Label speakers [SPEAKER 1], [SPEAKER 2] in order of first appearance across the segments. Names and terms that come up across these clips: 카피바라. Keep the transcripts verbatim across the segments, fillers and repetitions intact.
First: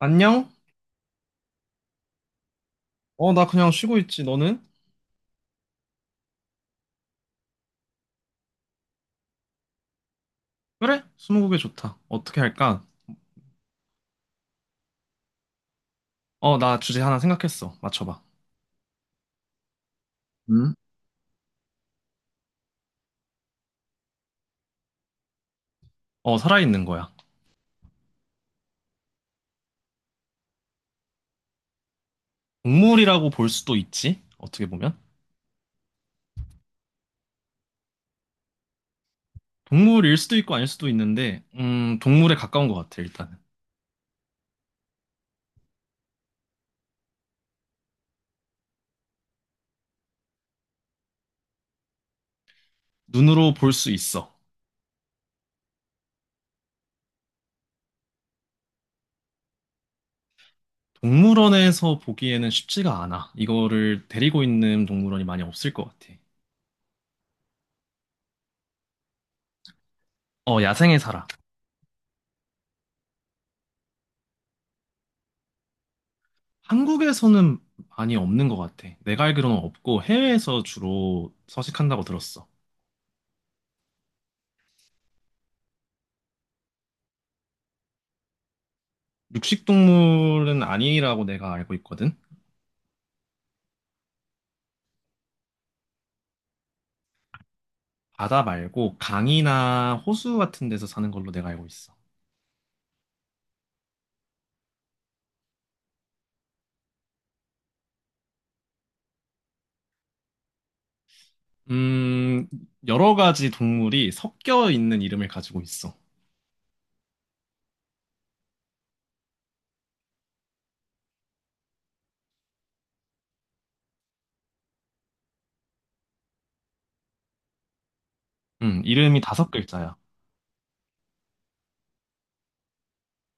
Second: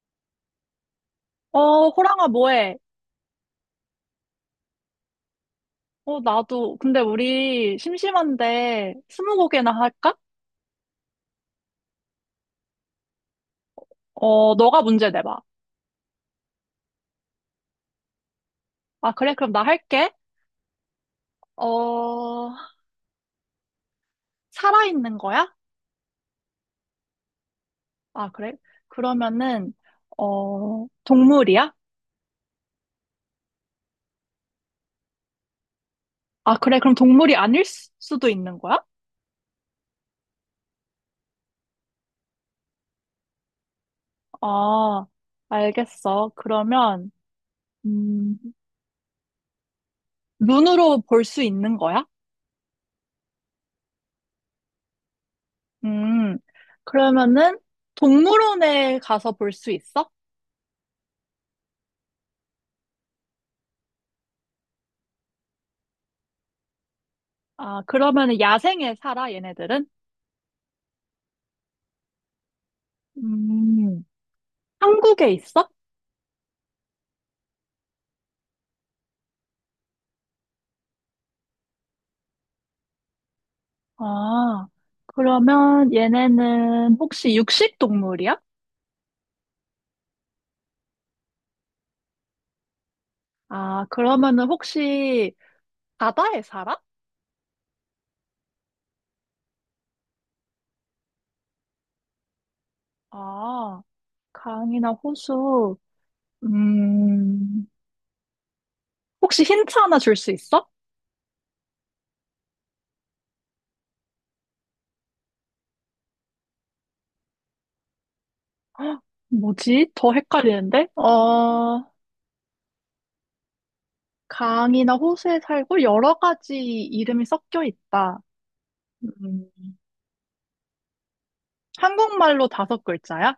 [SPEAKER 1] 안녕?
[SPEAKER 2] 어, 호랑아, 뭐해?
[SPEAKER 1] 어, 나 그냥 쉬고 있지. 너는?
[SPEAKER 2] 어, 나도. 근데 우리 심심한데 스무고개나 할까?
[SPEAKER 1] 그래? 스무고개 좋다. 어떻게 할까?
[SPEAKER 2] 어, 너가 문제 내봐.
[SPEAKER 1] 어, 나 주제 하나 생각했어. 맞춰봐.
[SPEAKER 2] 아, 그래? 그럼 나 할게.
[SPEAKER 1] 응?
[SPEAKER 2] 어, 살아있는 거야?
[SPEAKER 1] 어, 살아있는 거야.
[SPEAKER 2] 아, 그래? 그러면은, 어, 동물이야?
[SPEAKER 1] 동물이라고 볼 수도 있지. 어떻게 보면.
[SPEAKER 2] 아, 그래? 그럼 동물이 아닐 수- 수도 있는 거야?
[SPEAKER 1] 동물일 수도 있고 아닐 수도 있는데, 음, 동물에 가까운 것 같아, 일단은.
[SPEAKER 2] 아, 알겠어. 그러면, 음, 눈으로 볼 수 있는 거야?
[SPEAKER 1] 눈으로 볼 수 있어.
[SPEAKER 2] 음, 그러면은 동물원에 가서 볼 수 있어?
[SPEAKER 1] 동물원에서 보기에는 쉽지가 않아. 이거를 데리고 있는 동물원이 많이 없을 것 같아.
[SPEAKER 2] 아, 그러면은 야생에 살아, 얘네들은?
[SPEAKER 1] 어, 야생에 살아.
[SPEAKER 2] 음, 한국에 있어?
[SPEAKER 1] 한국에서는 많이 없는 것 같아. 내가 알기로는 없고 해외에서 주로 서식한다고 들었어.
[SPEAKER 2] 아, 그러면 얘네는 혹시 육식 동물이야?
[SPEAKER 1] 육식동물은 아니라고 내가 알고 있거든.
[SPEAKER 2] 아, 그러면은 혹시 바다에 살아?
[SPEAKER 1] 바다 말고 강이나 호수 같은 데서 사는 걸로 내가 알고 있어.
[SPEAKER 2] 아, 강이나 호수. 음, 혹시 힌트 하나 줄 수 있어?
[SPEAKER 1] 음, 여러 가지 동물이 섞여 있는 이름을 가지고 있어.
[SPEAKER 2] 뭐지? 더 헷갈리는데? 어, 강이나 호수에 살고 여러 가지 이름이 섞여 있다.
[SPEAKER 1] 음, 이름이
[SPEAKER 2] 음,
[SPEAKER 1] 다섯 글자야.
[SPEAKER 2] 한국말로 다섯 글자야?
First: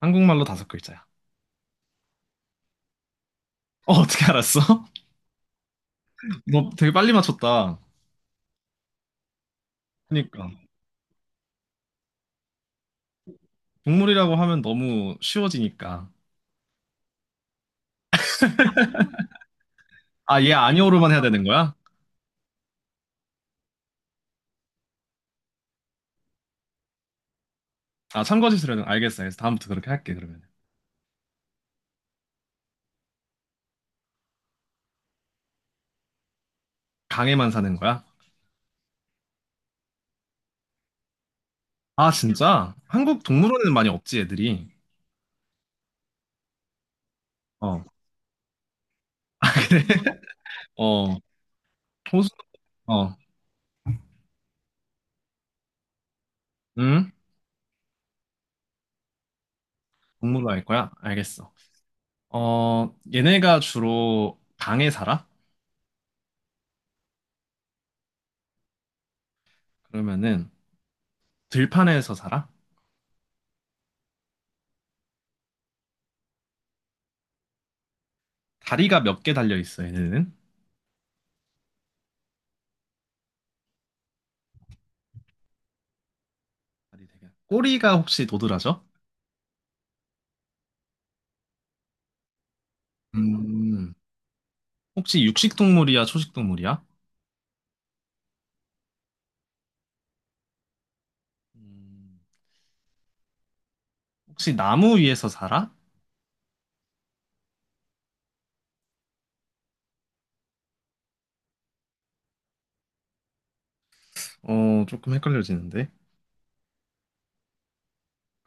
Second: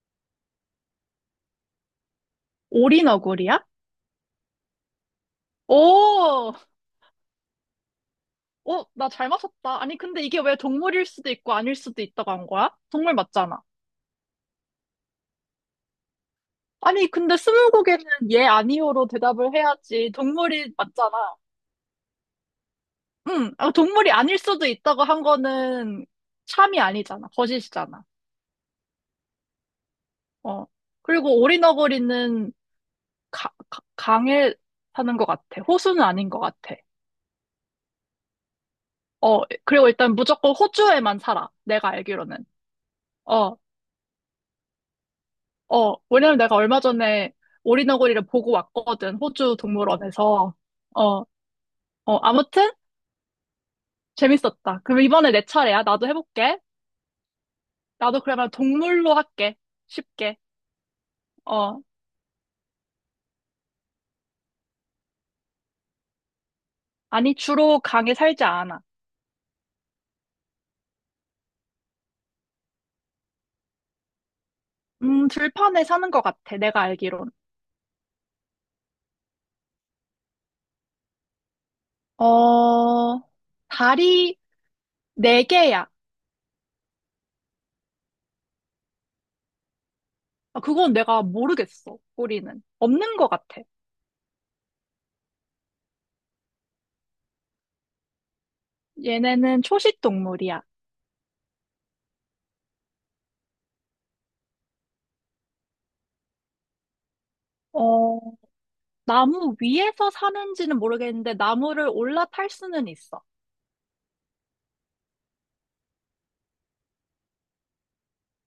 [SPEAKER 1] 한국말로 다섯 글자야.
[SPEAKER 2] 오리너구리야?
[SPEAKER 1] 어, 어떻게 알았어?
[SPEAKER 2] 오,
[SPEAKER 1] 너 되게 빨리 맞췄다.
[SPEAKER 2] 오, 나 잘 맞췄다. 아니, 근데 이게
[SPEAKER 1] 그러니까.
[SPEAKER 2] 왜 동물일 수도 있고 아닐 수도 있다고 한 거야? 동물 맞잖아.
[SPEAKER 1] 동물이라고 하면 너무 쉬워지니까.
[SPEAKER 2] 아니, 근데 스무고개는 예, 아니오로 대답을 해야지.
[SPEAKER 1] 아, 얘
[SPEAKER 2] 동물이
[SPEAKER 1] 아니오로만 해야
[SPEAKER 2] 맞잖아.
[SPEAKER 1] 되는 거야?
[SPEAKER 2] 응, 아, 동물이 아닐 수도 있다고 한 거는 참이 아니잖아. 거짓이잖아.
[SPEAKER 1] 아, 참거짓으로는 알겠어. 그래서 다음부터 그렇게 할게, 그러면.
[SPEAKER 2] 어. 그리고 오리너구리는 가, 가- 강에 사는 것 같아. 호수는 아닌 것 같아.
[SPEAKER 1] 강에만 사는 거야?
[SPEAKER 2] 어, 그리고 일단 무조건 호주에만 살아. 내가
[SPEAKER 1] 아,
[SPEAKER 2] 알기로는.
[SPEAKER 1] 진짜? 한국
[SPEAKER 2] 어,
[SPEAKER 1] 동물원에는 많이 없지, 애들이.
[SPEAKER 2] 어, 왜냐면 내가 얼마 전에
[SPEAKER 1] 어.
[SPEAKER 2] 오리너구리를 보고 왔거든, 호주 동물원에서.
[SPEAKER 1] 어,
[SPEAKER 2] 어, 어,
[SPEAKER 1] 호수,
[SPEAKER 2] 아무튼
[SPEAKER 1] 어,
[SPEAKER 2] 재밌었다. 그럼 이번에 내 차례야. 나도 해볼게.
[SPEAKER 1] 응?
[SPEAKER 2] 나도 그러면 동물로 할게. 쉽게.
[SPEAKER 1] 동물로 할 거야? 알겠어.
[SPEAKER 2] 어,
[SPEAKER 1] 어, 얘네가 주로 방에 살아?
[SPEAKER 2] 아니, 주로 강에 살지 않아.
[SPEAKER 1] 그러면은 들판에서 살아?
[SPEAKER 2] 음, 들판에 사는 것 같아. 내가 알기론.
[SPEAKER 1] 다리가 몇 개 달려 있어, 얘네는?
[SPEAKER 2] 어, 다리 네 개야.
[SPEAKER 1] 다리 되게. 꼬리가 혹시 도드라져?
[SPEAKER 2] 아, 그건 내가 모르겠어. 꼬리는. 없는 것 같아.
[SPEAKER 1] 음, 혹시 육식 동물이야, 초식 동물이야?
[SPEAKER 2] 얘네는 초식 동물이야.
[SPEAKER 1] 음, 혹시 나무 위에서 살아?
[SPEAKER 2] 어, 나무 위에서 사는지는 모르겠는데 나무를 올라탈 수는 있어.
[SPEAKER 1] 어, 조금 헷갈려지는데.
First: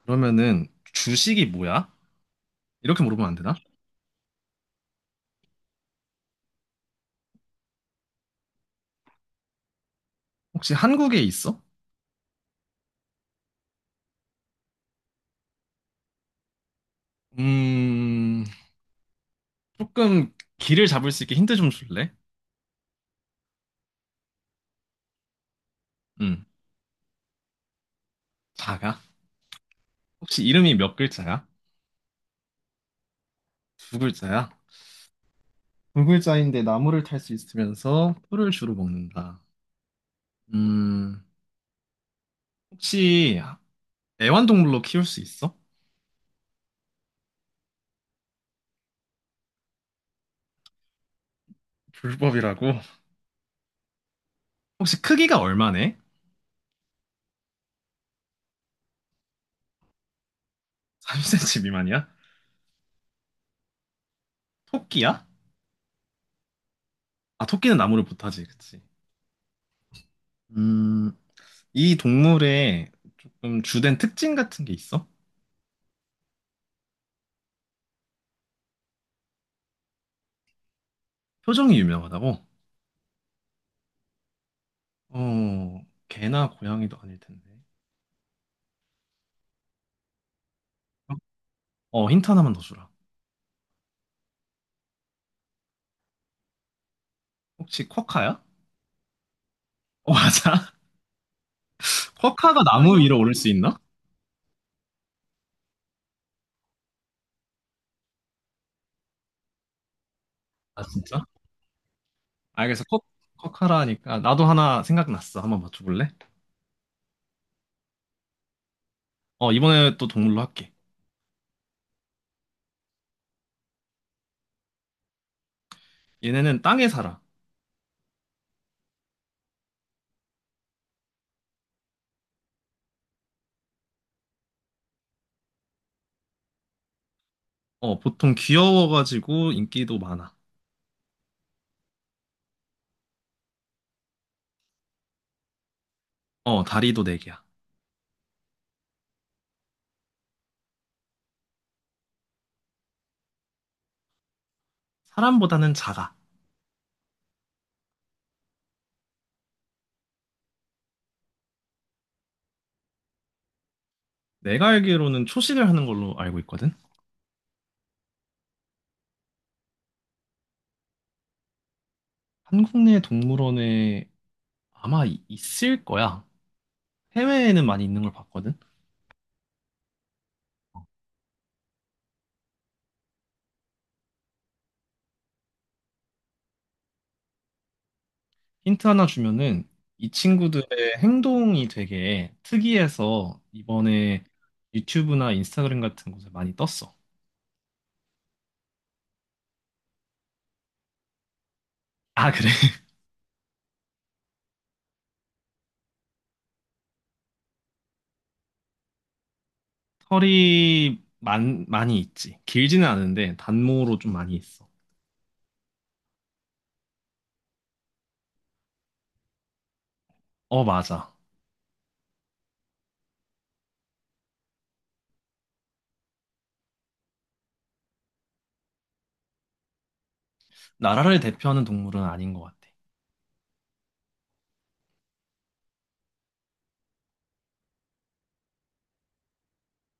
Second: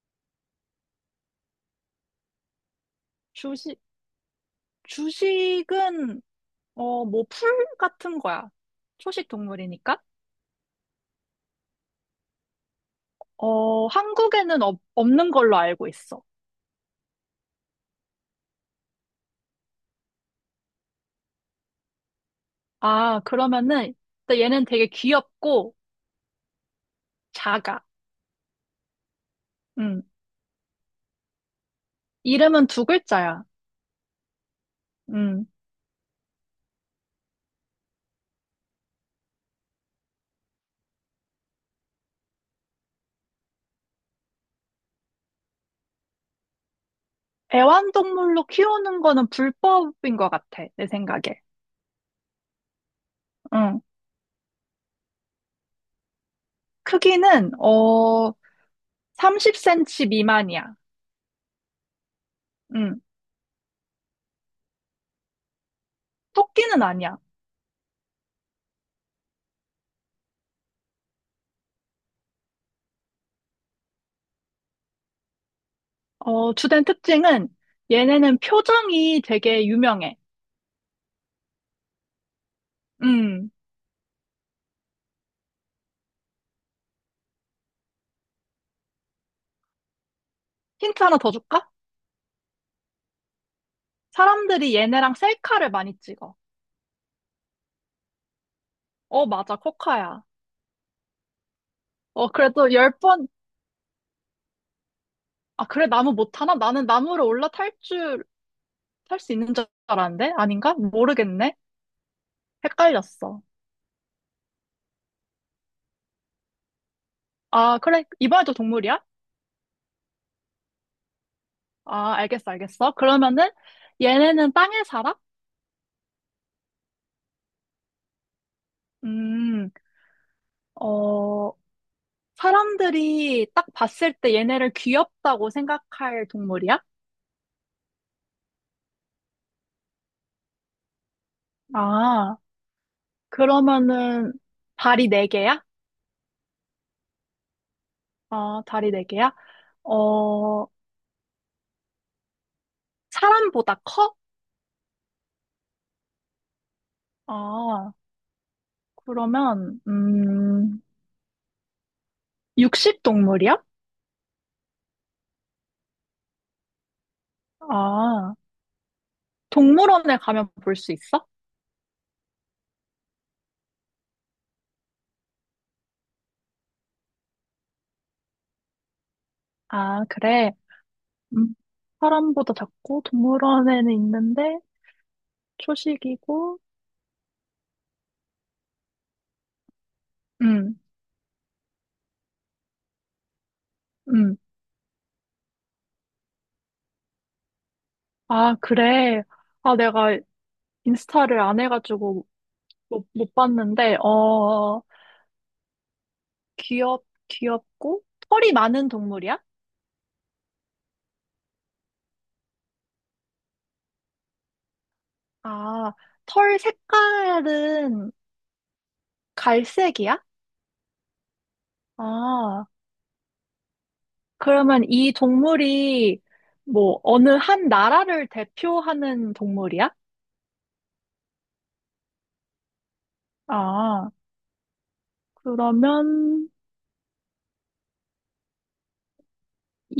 [SPEAKER 1] 그러면은 주식이 뭐야? 이렇게 물어보면 안 되나?
[SPEAKER 2] 주식, 주식은 어, 뭐 풀 같은 거야. 초식 동물이니까.
[SPEAKER 1] 혹시 한국에 있어?
[SPEAKER 2] 어, 한국에는 없, 없는 걸로 알고 있어.
[SPEAKER 1] 음, 조금 길을 잡을 수 있게 힌트 좀 줄래?
[SPEAKER 2] 아, 그러면은 일단 얘는 되게 귀엽고
[SPEAKER 1] 응.
[SPEAKER 2] 작아.
[SPEAKER 1] 자가?
[SPEAKER 2] 음.
[SPEAKER 1] 혹시 이름이 몇 글자야?
[SPEAKER 2] 이름은 두 글자야.
[SPEAKER 1] 두 글자야?
[SPEAKER 2] 음.
[SPEAKER 1] 두 글자인데 나무를 탈 수 있으면서 풀을 주로 먹는다. 음, 혹시 애완동물로 키울 수 있어?
[SPEAKER 2] 애완동물로 키우는 거는 불법인 것 같아. 내 생각에.
[SPEAKER 1] 불법이라고?
[SPEAKER 2] 응.
[SPEAKER 1] 혹시 크기가 얼마네?
[SPEAKER 2] 크기는 어 삼십 센티미터 미만이야.
[SPEAKER 1] 삼십 센티미터 미만이야?
[SPEAKER 2] 응.
[SPEAKER 1] 토끼야?
[SPEAKER 2] 토끼는 아니야.
[SPEAKER 1] 아, 토끼는 나무를 못 타지, 그치? 음, 이 동물의 조금 주된 특징 같은 게 있어?
[SPEAKER 2] 어, 주된 특징은 얘네는 표정이 되게 유명해.
[SPEAKER 1] 표정이 유명하다고?
[SPEAKER 2] 음,
[SPEAKER 1] 어, 개나 고양이도 아닐 텐데.
[SPEAKER 2] 힌트 하나 더 줄까?
[SPEAKER 1] 어, 힌트 하나만 더 주라.
[SPEAKER 2] 사람들이 얘네랑 셀카를 많이 찍어.
[SPEAKER 1] 혹시 쿼카야?
[SPEAKER 2] 어, 맞아,
[SPEAKER 1] 어,
[SPEAKER 2] 코카야.
[SPEAKER 1] 맞아.
[SPEAKER 2] 어,
[SPEAKER 1] 쿼카가
[SPEAKER 2] 그래도 열
[SPEAKER 1] 나무 위로
[SPEAKER 2] 번,
[SPEAKER 1] 오를 수 있나?
[SPEAKER 2] 아, 그래, 나무 못하나? 나는 나무를 올라탈 줄, 탈 수 있는 줄 알았는데? 아닌가?
[SPEAKER 1] 아, 진짜?
[SPEAKER 2] 모르겠네.
[SPEAKER 1] 알겠어. 쿼,
[SPEAKER 2] 헷갈렸어.
[SPEAKER 1] 쿼카라 하니까 나도 하나 생각났어. 한번 맞춰볼래?
[SPEAKER 2] 아, 그래, 이번에도 동물이야?
[SPEAKER 1] 어, 이번에 또 동물로 할게.
[SPEAKER 2] 아, 알겠어, 알겠어. 그러면은 얘네는 땅에 살아?
[SPEAKER 1] 얘네는 땅에 살아.
[SPEAKER 2] 음, 어, 사람들이 딱 봤을 때 얘네를 귀엽다고 생각할 동물이야?
[SPEAKER 1] 어, 보통 귀여워가지고 인기도 많아.
[SPEAKER 2] 아, 그러면은 다리 네개야.
[SPEAKER 1] 어, 다리도 네 개야.
[SPEAKER 2] 아, 다리 네개야. 어, 사람보다 커?
[SPEAKER 1] 사람보다는 작아.
[SPEAKER 2] 아, 그러면, 음, 육식 동물이야?
[SPEAKER 1] 내가 알기로는 초식을 하는 걸로 알고 있거든?
[SPEAKER 2] 아, 동물원에 가면 볼 수 있어?
[SPEAKER 1] 한국 내 동물원에 아마 이- 있을 거야. 해외에는 많이 있는 걸 봤거든?
[SPEAKER 2] 아, 그래. 음, 사람보다 작고 동물원에는 있는데 초식이고,
[SPEAKER 1] 힌트 하나 주면은 이
[SPEAKER 2] 음,
[SPEAKER 1] 친구들의 행동이 되게 특이해서 이번에
[SPEAKER 2] 음.
[SPEAKER 1] 유튜브나 인스타그램 같은 곳에 많이 떴어.
[SPEAKER 2] 아, 그래. 아, 내가 인스타를 안 해가지고
[SPEAKER 1] 아, 그래.
[SPEAKER 2] 못, 못 봤는데, 어, 귀엽, 귀엽고 털이 많은 동물이야?
[SPEAKER 1] 털이 많, 많이 있지. 길지는 않은데 단모로 좀 많이 있어.
[SPEAKER 2] 아, 털 색깔은 갈색이야?
[SPEAKER 1] 어, 맞아.
[SPEAKER 2] 아, 그러면 이 동물이 뭐 어느 한 나라를 대표하는 동물이야?
[SPEAKER 1] 나라를 대표하는 동물은 아닌 것 같아.
[SPEAKER 2] 아, 그러면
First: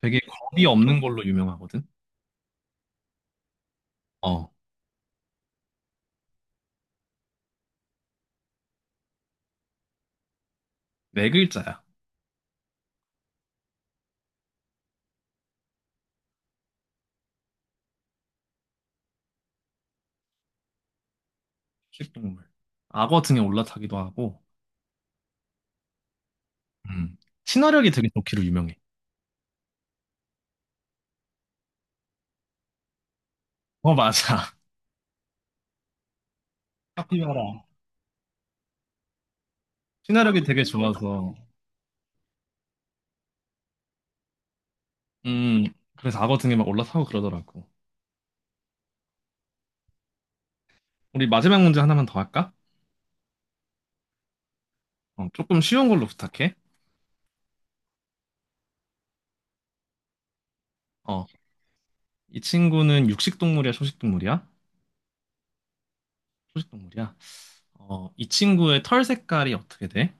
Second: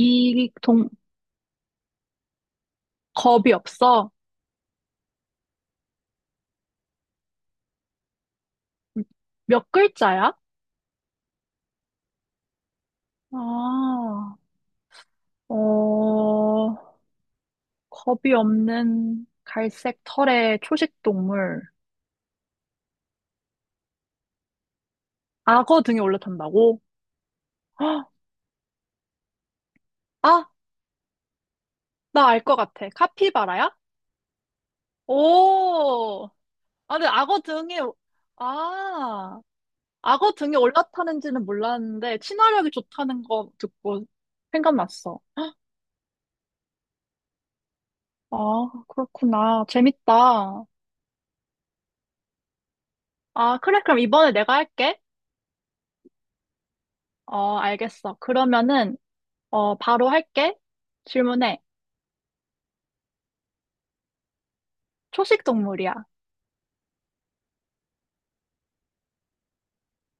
[SPEAKER 1] 되게 겁이
[SPEAKER 2] 동,
[SPEAKER 1] 없는 걸로 유명하거든.
[SPEAKER 2] 겁이 없어?
[SPEAKER 1] 어,
[SPEAKER 2] 몇 글자야?
[SPEAKER 1] 네 글자야.
[SPEAKER 2] 아, 어, 겁이 없는 갈색 털의 초식 동물.
[SPEAKER 1] 식동물. 악어 등에 올라타기도 하고,
[SPEAKER 2] 악어 등에 올라탄다고?
[SPEAKER 1] 음. 친화력이 되게
[SPEAKER 2] 헉,
[SPEAKER 1] 좋기로 유명해.
[SPEAKER 2] 아, 나 알 것 같아. 카피바라야?
[SPEAKER 1] 어, 맞아.
[SPEAKER 2] 오. 아, 근데
[SPEAKER 1] 카피바라.
[SPEAKER 2] 악어 등에, 아, 악어
[SPEAKER 1] 친화력이
[SPEAKER 2] 등에
[SPEAKER 1] 되게 좋아서
[SPEAKER 2] 올라타는지는 몰랐는데, 친화력이 좋다는 거 듣고 생각났어.
[SPEAKER 1] 음, 그래서 악어 등에 막 올라타고 그러더라고.
[SPEAKER 2] 아, 그렇구나. 재밌다.
[SPEAKER 1] 우리 마지막 문제 하나만 더 할까?
[SPEAKER 2] 아, 그래. 그럼 이번에 내가 할게.
[SPEAKER 1] 어, 조금 쉬운 걸로 부탁해.
[SPEAKER 2] 어, 알겠어. 그러면은, 어, 바로 할게.
[SPEAKER 1] 어,
[SPEAKER 2] 질문해.
[SPEAKER 1] 이 친구는 육식 동물이야, 초식 동물이야?
[SPEAKER 2] 초식 동물이야.
[SPEAKER 1] 초식 동물이야. 어, 이 친구의 털 색깔이 어떻게 돼?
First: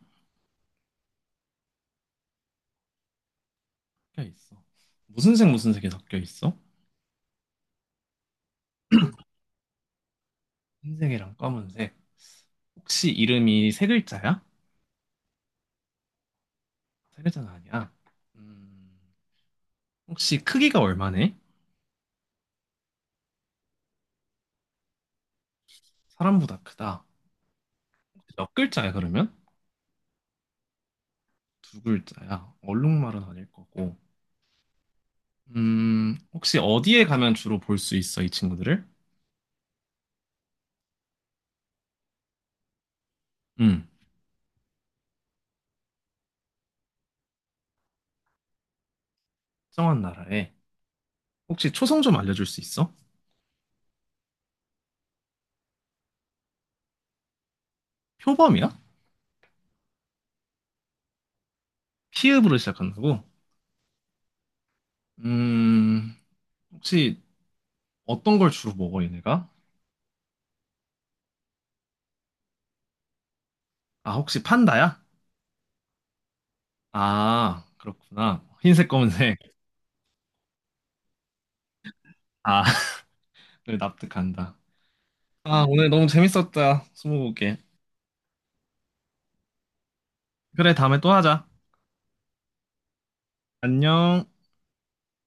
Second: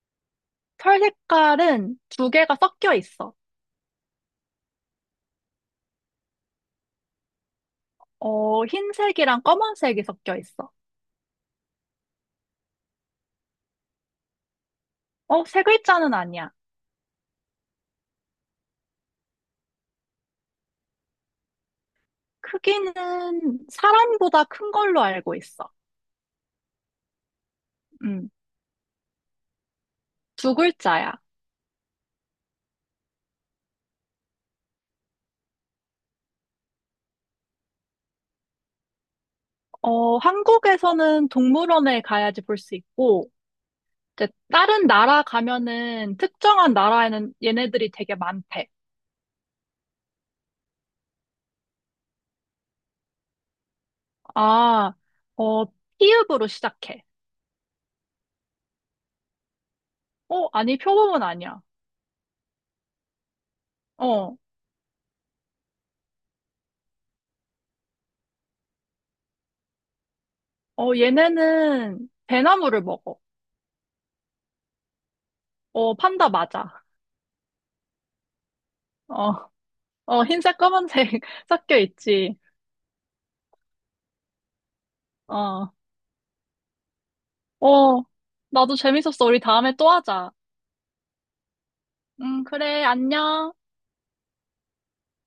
[SPEAKER 2] 털 색깔은 두 개가 섞여 있어.
[SPEAKER 1] 섞여 있어. 무슨 색, 무슨 색이 섞여 있어?
[SPEAKER 2] 어, 흰색이랑 검은색이 섞여 있어.
[SPEAKER 1] 흰색이랑 검은색. 혹시 이름이 세 글자야?
[SPEAKER 2] 어, 세 글자는 아니야.
[SPEAKER 1] 세 글자는 아니야. 음, 혹시 크기가 얼마네?
[SPEAKER 2] 크기는 사람보다 큰 걸로 알고 있어.
[SPEAKER 1] 사람보다 크다.
[SPEAKER 2] 음,
[SPEAKER 1] 혹시 몇 글자야, 그러면?
[SPEAKER 2] 두 글자야.
[SPEAKER 1] 두 글자야. 얼룩말은 아닐 거고. 음, 혹시 어디에 가면 주로 볼 수 있어, 이 친구들을?
[SPEAKER 2] 어, 한국에서는 동물원에 가야지 볼 수 있고,
[SPEAKER 1] 음,
[SPEAKER 2] 이제 다른 나라 가면은 특정한 나라에는 얘네들이 되게 많대.
[SPEAKER 1] 특정한 나라에. 혹시 초성 좀 알려줄 수 있어?
[SPEAKER 2] 아, 어, 피읍으로 시작해.
[SPEAKER 1] 표범이야?
[SPEAKER 2] 어, 아니, 표범은 아니야.
[SPEAKER 1] 피읍으로 시작한다고?
[SPEAKER 2] 어,
[SPEAKER 1] 음, 혹시 어떤 걸 주로 먹어, 얘네가?
[SPEAKER 2] 어, 얘네는 배나무를 먹어.
[SPEAKER 1] 아, 혹시 판다야?
[SPEAKER 2] 어, 판다 맞아.
[SPEAKER 1] 아, 그렇구나. 흰색, 검은색.
[SPEAKER 2] 어, 어, 흰색, 검은색 섞여 있지.
[SPEAKER 1] 아, 그래, 납득한다. 아,
[SPEAKER 2] 어,
[SPEAKER 1] 오늘 너무 재밌었다. 스무고개.
[SPEAKER 2] 어, 나도 재밌었어. 우리 다음에 또 하자.
[SPEAKER 1] 그래, 다음에 또 하자.
[SPEAKER 2] 응, 그래, 안녕.
[SPEAKER 1] 안녕.